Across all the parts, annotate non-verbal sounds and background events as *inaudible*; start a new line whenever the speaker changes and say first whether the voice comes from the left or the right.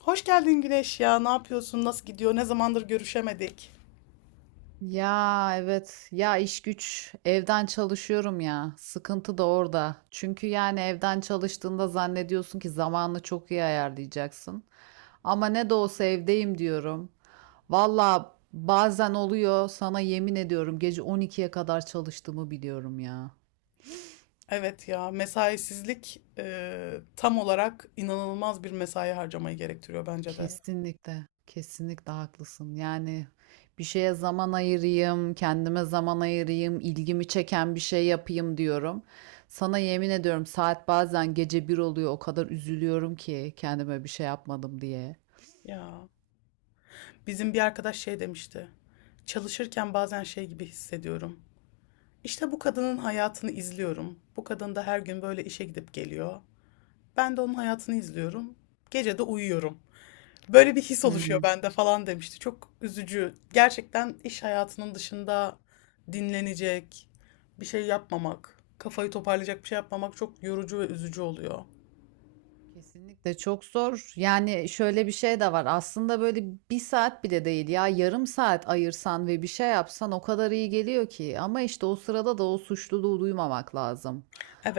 left: Hoş geldin Güneş ya. Ne yapıyorsun? Nasıl gidiyor? Ne zamandır görüşemedik?
right: Ya evet ya iş güç evden çalışıyorum, ya sıkıntı da orada çünkü yani evden çalıştığında zannediyorsun ki zamanını çok iyi ayarlayacaksın ama ne de olsa evdeyim diyorum. Valla bazen oluyor, sana yemin ediyorum gece 12'ye kadar çalıştığımı biliyorum ya.
left: Evet ya, mesaisizlik tam olarak inanılmaz bir mesai harcamayı gerektiriyor bence de.
right: Kesinlikle, kesinlikle haklısın. Yani bir şeye zaman ayırayım, kendime zaman ayırayım, ilgimi çeken bir şey yapayım diyorum. Sana yemin ediyorum saat bazen gece bir oluyor, o kadar üzülüyorum ki kendime bir şey yapmadım diye.
left: Ya bizim bir arkadaş şey demişti. Çalışırken bazen şey gibi hissediyorum. İşte bu kadının hayatını izliyorum. Bu kadın da her gün böyle işe gidip geliyor. Ben de onun hayatını izliyorum. Gece de uyuyorum. Böyle bir his oluşuyor
right: Hı.
left: bende falan demişti. Çok üzücü. Gerçekten iş hayatının dışında dinlenecek, bir şey yapmamak, kafayı toparlayacak bir şey yapmamak çok yorucu ve üzücü oluyor.
right: Kesinlikle çok zor. Yani şöyle bir şey de var. Aslında böyle bir saat bile değil ya, yarım saat ayırsan ve bir şey yapsan o kadar iyi geliyor ki. Ama işte o sırada da o suçluluğu duymamak lazım.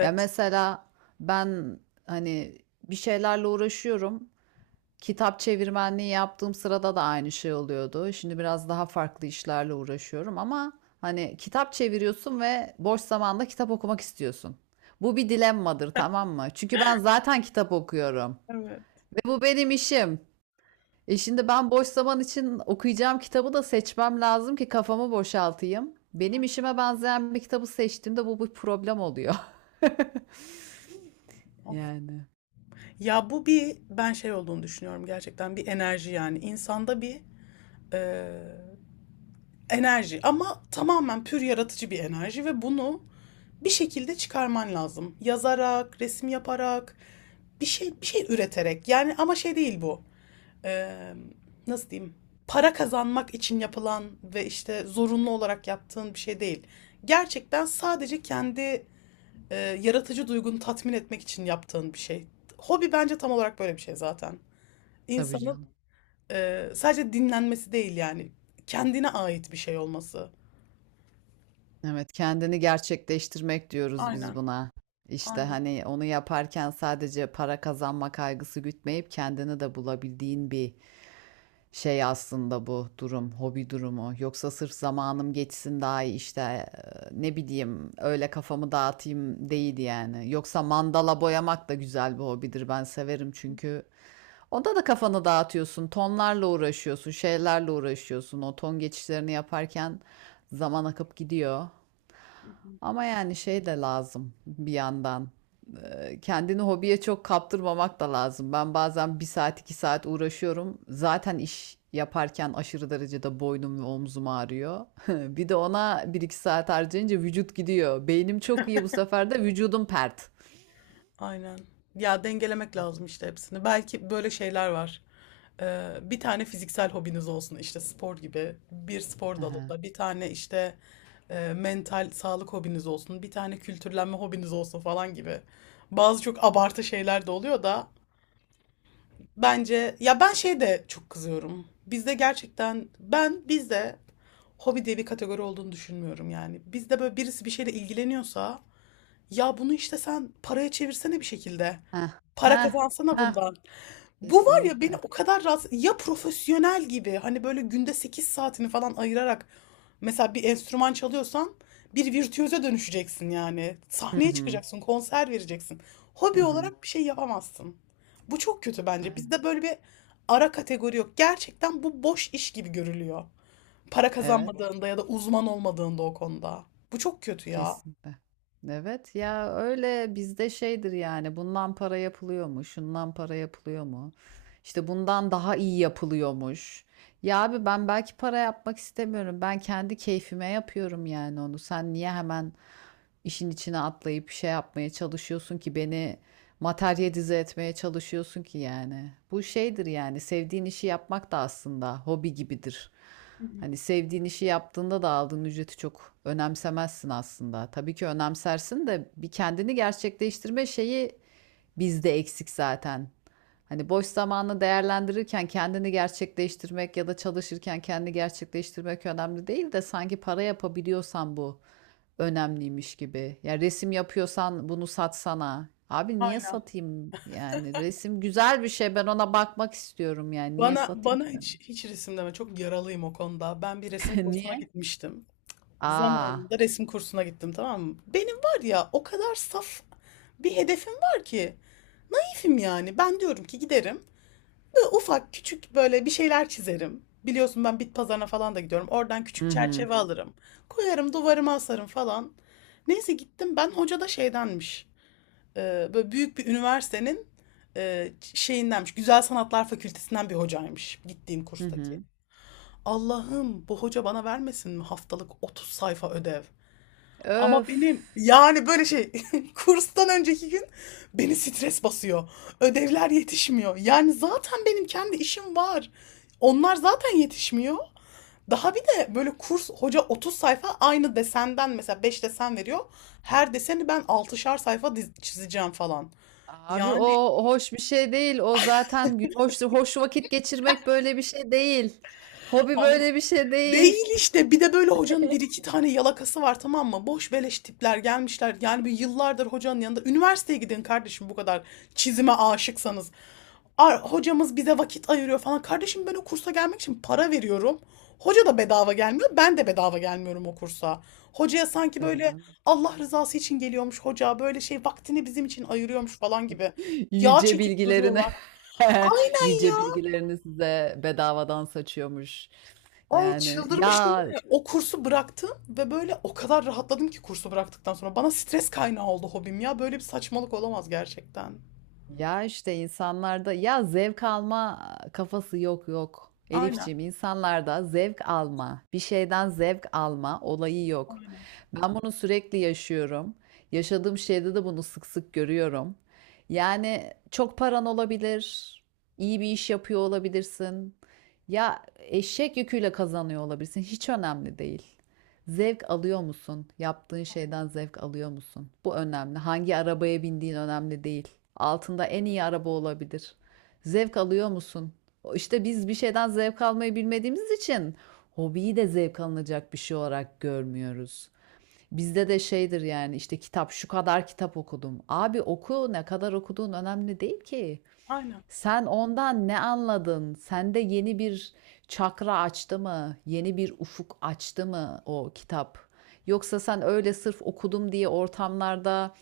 right: Ya mesela ben hani bir şeylerle uğraşıyorum. Kitap çevirmenliği yaptığım sırada da aynı şey oluyordu. Şimdi biraz daha farklı işlerle uğraşıyorum ama hani kitap çeviriyorsun ve boş zamanda kitap okumak istiyorsun. Bu bir dilemmadır, tamam mı? Çünkü ben zaten kitap okuyorum
left: Evet.
right: ve bu benim işim. E şimdi ben boş zaman için okuyacağım kitabı da seçmem lazım ki kafamı boşaltayım. Benim işime benzeyen bir kitabı seçtiğimde bu bir problem oluyor. *laughs*
left: Of.
right: Yani
left: Ya bu bir ben şey olduğunu düşünüyorum, gerçekten bir enerji yani insanda bir e, enerji, ama tamamen pür yaratıcı bir enerji ve bunu bir şekilde çıkarman lazım. Yazarak, resim yaparak, bir şey bir şey üreterek yani, ama şey değil bu. eee, nasıl diyeyim, para kazanmak için yapılan ve işte zorunlu olarak yaptığın bir şey değil. Gerçekten sadece kendi yaratıcı duygunu tatmin etmek için yaptığın bir şey. Hobi bence tam olarak böyle bir şey zaten.
right: tabii
left: İnsanın
right: canım.
left: sadece dinlenmesi değil yani, kendine ait bir şey olması.
right: Evet, kendini gerçekleştirmek diyoruz biz
left: Aynen,
right: buna. İşte
left: aynen.
right: hani onu yaparken sadece para kazanma kaygısı gütmeyip kendini de bulabildiğin bir şey aslında bu durum, hobi durumu. Yoksa sırf zamanım geçsin daha iyi işte, ne bileyim öyle kafamı dağıtayım değil yani. Yoksa mandala boyamak da güzel bir hobidir. Ben severim çünkü onda da kafanı dağıtıyorsun, tonlarla uğraşıyorsun, şeylerle uğraşıyorsun. O ton geçişlerini yaparken zaman akıp gidiyor. Ama yani şey de lazım bir yandan. Kendini hobiye çok kaptırmamak da lazım. Ben bazen bir saat iki saat uğraşıyorum. Zaten iş yaparken aşırı derecede boynum ve omzum ağrıyor. *laughs* Bir de ona bir iki saat harcayınca vücut gidiyor. Beynim çok iyi, bu sefer de vücudum pert.
left: Aynen. Ya dengelemek lazım işte hepsini. Belki böyle şeyler var. Bir tane fiziksel hobiniz olsun işte, spor gibi bir spor
right: Aha.
left: dalında. Bir tane işte mental sağlık hobiniz olsun. Bir tane kültürlenme hobiniz olsun falan gibi. Bazı çok abartı şeyler de oluyor da bence ya, ben şey de çok kızıyorum. Bizde gerçekten, ben bizde hobi diye bir kategori olduğunu düşünmüyorum yani. Bizde böyle birisi bir şeyle ilgileniyorsa, ya bunu işte sen paraya çevirsene bir şekilde.
right: Ha
left: Para
right: ha
left: kazansana
right: ha,
left: bundan. Bu var ya beni
right: kesinlikle.
left: o kadar rahatsız... Ya profesyonel gibi, hani böyle günde 8 saatini falan ayırarak, mesela bir enstrüman çalıyorsan bir virtüöze dönüşeceksin yani.
right: Hı
left: Sahneye
right: hı
left: çıkacaksın, konser vereceksin.
right: hı
left: Hobi
right: hı.
left: olarak bir şey yapamazsın. Bu çok kötü bence.
right: Aynen.
left: Bizde böyle bir ara kategori yok. Gerçekten bu boş iş gibi görülüyor. Para
right: Evet.
left: kazanmadığında ya da uzman olmadığında o konuda. Bu çok kötü ya.
right: Kesinlikle. Evet ya, öyle bizde şeydir yani, bundan para yapılıyor mu? Şundan para yapılıyor mu? İşte bundan daha iyi yapılıyormuş. Ya abi, ben belki para yapmak istemiyorum. Ben kendi keyfime yapıyorum yani onu. Sen niye hemen işin içine atlayıp şey yapmaya çalışıyorsun ki, beni materyalize etmeye çalışıyorsun ki yani. Bu şeydir yani, sevdiğin işi yapmak da aslında hobi gibidir.
left: Hı hı.
right: Hani sevdiğin işi yaptığında da aldığın ücreti çok önemsemezsin aslında. Tabii ki önemsersin de bir kendini gerçekleştirme şeyi bizde eksik zaten. Hani boş zamanını değerlendirirken kendini gerçekleştirmek ya da çalışırken kendini gerçekleştirmek önemli değil de sanki para yapabiliyorsan bu önemliymiş gibi. Ya resim yapıyorsan bunu satsana. Abi niye
left: Aynen.
right: satayım yani, resim güzel bir şey, ben ona bakmak istiyorum, yani niye
left: Bana
right: satayım ki
left: bana
right: ben?
left: hiç hiç resim deme. Çok yaralıyım o konuda. Ben bir resim
right: *laughs*
left: kursuna
right: Niye?
left: gitmiştim.
right: Aa.
left: Zamanında resim kursuna gittim, tamam mı? Benim var ya o kadar saf bir hedefim var ki. Keyfim yani. Ben diyorum ki giderim. Ufak küçük böyle bir şeyler çizerim. Biliyorsun ben bit pazarına falan da gidiyorum. Oradan küçük
right: Hı hı.
left: çerçeve alırım. Koyarım, duvarıma asarım falan. Neyse, gittim ben, hoca da şeydenmiş. Böyle büyük bir üniversitenin şeyindenmiş. Güzel Sanatlar Fakültesinden bir hocaymış gittiğim
right: Hı
left: kurstaki.
right: hı.
left: Allah'ım, bu hoca bana vermesin mi haftalık 30 sayfa ödev? Ama benim
right: Öf.
left: yani böyle şey, *laughs* kurstan önceki gün beni stres basıyor. Ödevler yetişmiyor. Yani zaten benim kendi işim var. Onlar zaten yetişmiyor. Daha bir de böyle kurs hoca 30 sayfa aynı desenden mesela 5 desen veriyor. Her deseni ben altışar sayfa çizeceğim falan.
right: Abi
left: Yani
right: o hoş bir şey değil. O zaten hoş hoş vakit geçirmek böyle bir şey değil. Hobi böyle bir şey değil.
left: değil işte. Bir de böyle hocanın bir iki
right: *laughs*
left: tane yalakası var, tamam mı? Boş beleş tipler gelmişler. Yani bir yıllardır hocanın yanında. Üniversiteye gidin kardeşim, bu kadar çizime aşıksanız. Hocamız bize vakit ayırıyor falan. Kardeşim, ben o kursa gelmek için para veriyorum. Hoca da bedava gelmiyor. Ben de bedava gelmiyorum o kursa. Hocaya sanki
right: Tabii
left: böyle
right: canım.
left: Allah rızası için geliyormuş hoca. Böyle şey, vaktini bizim için ayırıyormuş falan gibi. Yağ
right: Yüce
left: çekip
right: bilgilerini
left: duruyorlar.
right: *laughs*
left: Aynen
right: yüce
left: ya.
right: bilgilerini size bedavadan saçıyormuş.
left: Ay
right: Yani
left: çıldırmıştım değil
right: ya
left: mi? O kursu bıraktım ve böyle o kadar rahatladım ki kursu bıraktıktan sonra. Bana stres kaynağı oldu hobim ya. Böyle bir saçmalık olamaz gerçekten.
right: Ya işte insanlarda ya zevk alma kafası yok yok.
left: Aynen,
right: Elifciğim, insanlarda zevk alma, bir şeyden zevk alma olayı yok.
left: aynen,
right: Ben bunu sürekli yaşıyorum. Yaşadığım şeyde de bunu sık sık görüyorum. Yani çok paran olabilir, iyi bir iş yapıyor olabilirsin. Ya eşek yüküyle kazanıyor olabilirsin. Hiç önemli değil. Zevk alıyor musun? Yaptığın şeyden zevk alıyor musun? Bu önemli. Hangi arabaya bindiğin önemli değil. Altında en iyi araba olabilir. Zevk alıyor musun? İşte biz bir şeyden zevk almayı bilmediğimiz için hobiyi de zevk alınacak bir şey olarak görmüyoruz. Bizde de şeydir yani, işte kitap şu kadar kitap okudum. Abi oku, ne kadar okuduğun önemli değil ki.
left: aynen.
right: Sen ondan ne anladın? Sende yeni bir çakra açtı mı? Yeni bir ufuk açtı mı o kitap? Yoksa sen öyle sırf okudum diye ortamlarda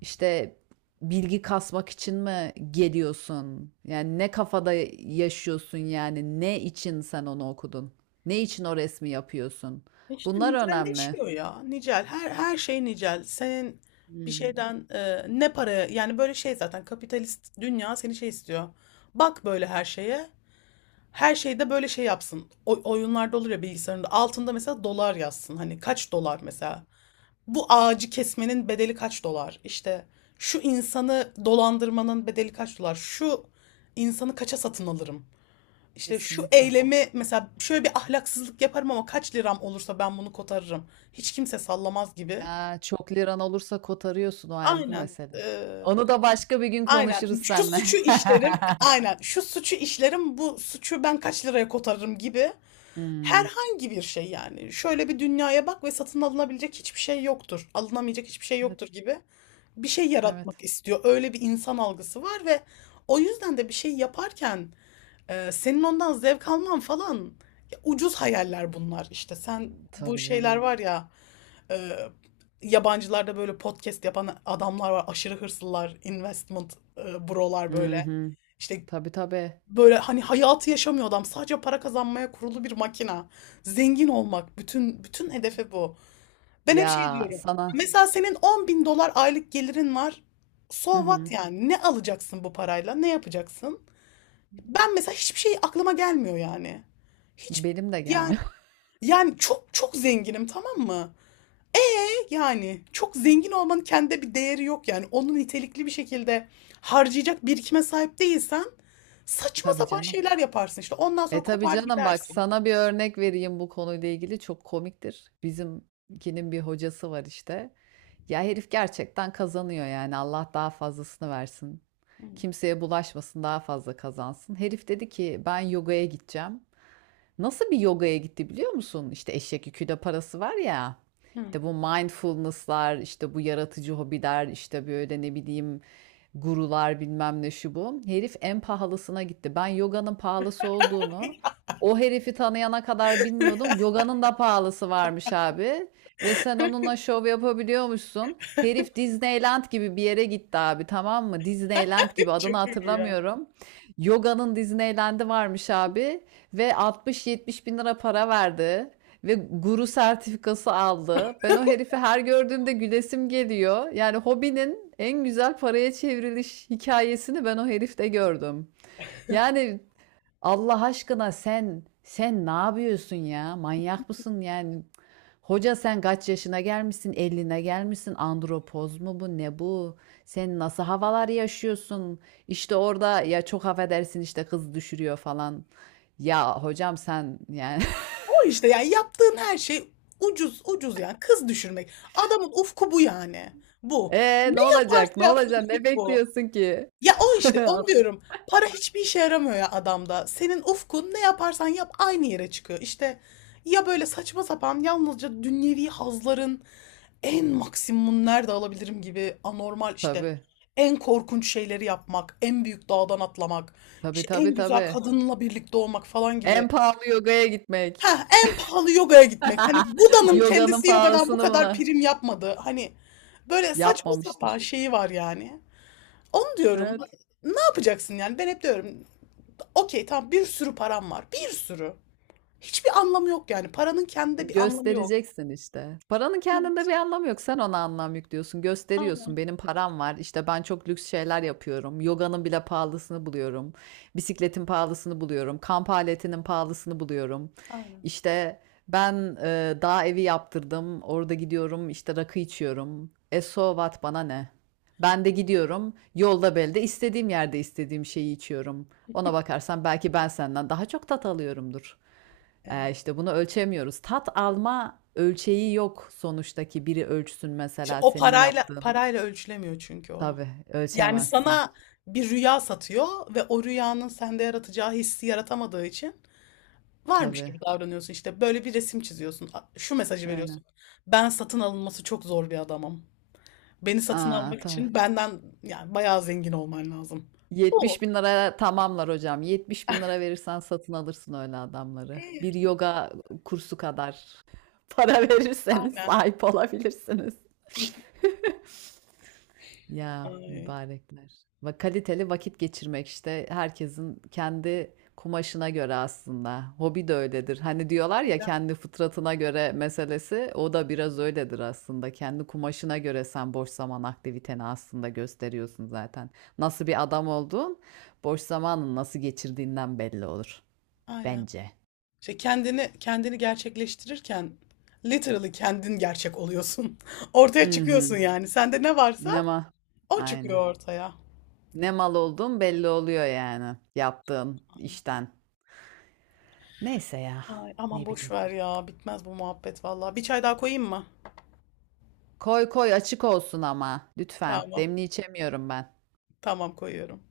right: işte bilgi kasmak için mi geliyorsun? Yani ne kafada yaşıyorsun yani? Ne için sen onu okudun? Ne için o resmi yapıyorsun?
left: İşte
right: Bunlar önemli.
left: nicelleşiyor ya. Nicel. Her şey nicel. Senin bir
right: Hmm.
left: şeyden ne paraya yani, böyle şey zaten kapitalist dünya seni şey istiyor. Bak böyle her şeye. Her şeyde böyle şey yapsın. O, oyunlarda olur ya, bilgisayarında. Altında mesela dolar yazsın. Hani kaç dolar mesela. Bu ağacı kesmenin bedeli kaç dolar? İşte şu insanı dolandırmanın bedeli kaç dolar? Şu insanı kaça satın alırım? İşte şu
right: Kesinlikle.
left: eylemi, mesela şöyle bir ahlaksızlık yaparım ama kaç liram olursa ben bunu kotarırım. Hiç kimse sallamaz gibi.
right: Ya, çok liran olursa kotarıyorsun, o ayrı bir
left: Aynen.
right: mesele.
left: Ee,
right: Onu da başka bir gün
left: Aynen.
right: konuşuruz
left: Şu
right: seninle.
left: suçu işlerim,
right: *laughs*
left: aynen. Şu suçu işlerim, bu suçu ben kaç liraya kotarırım gibi.
right: Hımm.
left: Herhangi bir şey yani. Şöyle bir dünyaya bak ve satın alınabilecek hiçbir şey yoktur. Alınamayacak hiçbir şey yoktur
right: Evet,
left: gibi bir şey
right: evet.
left: yaratmak istiyor. Öyle bir insan algısı var ve o yüzden de bir şey yaparken senin ondan zevk alman falan, ya ucuz hayaller bunlar işte. Sen, bu
right: Tabii
left: şeyler
right: canım.
left: var ya, e, yabancılarda böyle podcast yapan adamlar var. Aşırı hırslılar, investment brolar
right: Hı
left: böyle.
right: hı.
left: İşte
right: Tabii, tabii.
left: böyle hani hayatı yaşamıyor adam. Sadece para kazanmaya kurulu bir makina. Zengin olmak. Bütün hedefi bu. Ben hep şey
right: Ya,
left: diyorum.
right: sana.
left: Mesela senin 10 bin dolar aylık gelirin var.
right: Hı
left: So what
right: hı.
left: yani? Ne alacaksın bu parayla? Ne yapacaksın? Ben mesela hiçbir şey aklıma gelmiyor yani. Hiç
right: Benim de
left: yani
right: gelmiyor.
left: yani çok çok zenginim, tamam mı? E Yani çok zengin olmanın kendi bir değeri yok yani. Onu nitelikli bir şekilde harcayacak birikime sahip değilsen
right: *laughs*
left: saçma
right: Tabii
left: sapan
right: canım.
left: şeyler yaparsın işte. Ondan sonra
right: Tabii
left: kopar
right: canım. Bak,
left: gidersin.
right: sana bir örnek vereyim bu konuyla ilgili, çok komiktir. Bizimkinin bir hocası var işte. Ya herif gerçekten kazanıyor yani. Allah daha fazlasını versin. Kimseye bulaşmasın, daha fazla kazansın. Herif dedi ki ben yogaya gideceğim. Nasıl bir yogaya gitti biliyor musun? İşte eşek yükü parası var ya. İşte bu mindfulness'lar, işte bu yaratıcı hobiler, işte böyle ne bileyim gurular bilmem ne şu bu. Herif en pahalısına gitti. Ben yoganın pahalısı olduğunu o herifi tanıyana kadar bilmiyordum. Yoganın da pahalısı varmış abi. Ve sen onunla şov yapabiliyormuşsun. Herif Disneyland gibi bir yere gitti abi, tamam mı? Disneyland gibi,
left: *laughs*
right: adını
left: Çok iyi ya.
right: hatırlamıyorum. Yoganın Disneyland'i varmış abi. Ve 60-70 bin lira para verdi. Ve guru sertifikası aldı. Ben o herifi her gördüğümde gülesim geliyor. Yani hobinin en güzel paraya çevriliş hikayesini ben o herifte gördüm. Yani Allah aşkına, sen ne yapıyorsun ya? Manyak mısın yani? Hoca, sen kaç yaşına gelmişsin? 50'ine gelmişsin. Andropoz mu bu? Ne bu? Sen nasıl havalar yaşıyorsun? İşte orada ya, çok affedersin, işte kız düşürüyor falan. Ya hocam sen yani.
left: O işte yani yaptığın her şey ucuz ucuz, yani kız düşürmek. Adamın ufku bu yani. Bu.
right: Ne
left: Ne yaparsa
right: olacak? Ne
left: yapsın
right: olacak? Ne
left: ufku bu.
right: bekliyorsun ki?
left: Ya o işte, onu
right: *laughs*
left: diyorum. Para hiçbir işe yaramıyor ya adamda. Senin ufkun ne yaparsan yap aynı yere çıkıyor. İşte ya böyle saçma sapan, yalnızca dünyevi hazların en maksimum nerede alabilirim gibi, anormal işte
right: Tabii.
left: en korkunç şeyleri yapmak, en büyük dağdan atlamak,
right: Tabii
left: işte en
right: tabii
left: güzel
right: tabii.
left: kadınla birlikte olmak falan gibi.
right: En pahalı yogaya gitmek.
left: Ha, en pahalı yogaya gitmek. Hani
right: *laughs*
left: Buda'nın
right: Yoganın
left: kendisi yogadan bu
right: pahalısını
left: kadar
right: mı?
left: prim yapmadı. Hani böyle saçma sapan
right: Yapmamıştır.
left: şeyi var yani. Onu diyorum.
right: Ee,
left: Ne yapacaksın yani? Ben hep diyorum. Okey tamam, bir sürü param var. Bir sürü. Hiçbir anlamı yok yani. Paranın kendinde bir anlamı yok.
right: Göstereceksin işte. Paranın kendinde
left: Evet,
right: bir anlamı yok. Sen ona anlam yüklüyorsun. Gösteriyorsun.
left: aynen,
right: Benim param var. İşte ben çok lüks şeyler yapıyorum. Yoganın bile pahalısını buluyorum. Bisikletin pahalısını buluyorum. Kamp aletinin pahalısını buluyorum.
left: aynen.
right: İşte ben dağ evi yaptırdım. Orada gidiyorum. İşte rakı içiyorum. E so what, bana ne? Ben de gidiyorum. Yolda belde istediğim yerde istediğim şeyi içiyorum. Ona bakarsan belki ben senden daha çok tat alıyorumdur.
left: Evet.
right: İşte bunu ölçemiyoruz. Tat alma ölçeği yok sonuçta ki biri ölçsün
left: İşte
right: mesela
left: o
right: senin
left: parayla
right: yaptığın.
left: parayla ölçülemiyor çünkü o.
right: Tabii
left: Yani
right: ölçemezsin.
left: sana bir rüya satıyor ve o rüyanın sende yaratacağı hissi yaratamadığı için varmış
right: Tabii.
left: gibi davranıyorsun. İşte böyle bir resim çiziyorsun. Şu mesajı
right: Aynen.
left: veriyorsun. Ben satın alınması çok zor bir adamım. Beni satın
right: Aa,
left: almak
right: ta.
left: için benden yani bayağı zengin olman lazım. Bu.
right: 70 bin liraya tamamlar hocam. 70 bin lira verirsen satın alırsın öyle adamları.
left: İyi.
right: Bir yoga kursu kadar *laughs* para verirseniz
left: Aynen.
right: sahip olabilirsiniz. *laughs* Ya
left: Ay,
right: mübarekler. Ve kaliteli vakit geçirmek işte herkesin kendi kumaşına göre aslında. Hobi de öyledir. Hani diyorlar ya kendi fıtratına göre meselesi, o da biraz öyledir aslında. Kendi kumaşına göre sen boş zaman aktiviteni aslında gösteriyorsun zaten. Nasıl bir adam olduğun boş zamanın nasıl geçirdiğinden belli olur
left: aynen.
right: bence.
left: İşte kendini gerçekleştirirken literally kendin gerçek oluyorsun. *laughs* Ortaya çıkıyorsun
right: Mhm.
left: yani. Sende ne varsa
right: Ne mal?
left: o
right: Aynen.
left: çıkıyor ortaya.
right: Ne mal olduğun belli oluyor yani yaptığın
left: Aynen.
right: işten. Neyse ya,
left: Ay, aman
right: ne
left: boş
right: bileyim.
left: ver ya. Bitmez bu muhabbet vallahi. Bir çay daha koyayım mı?
right: Koy koy, açık olsun ama lütfen.
left: Tamam.
right: Demli içemiyorum ben.
left: Tamam koyuyorum.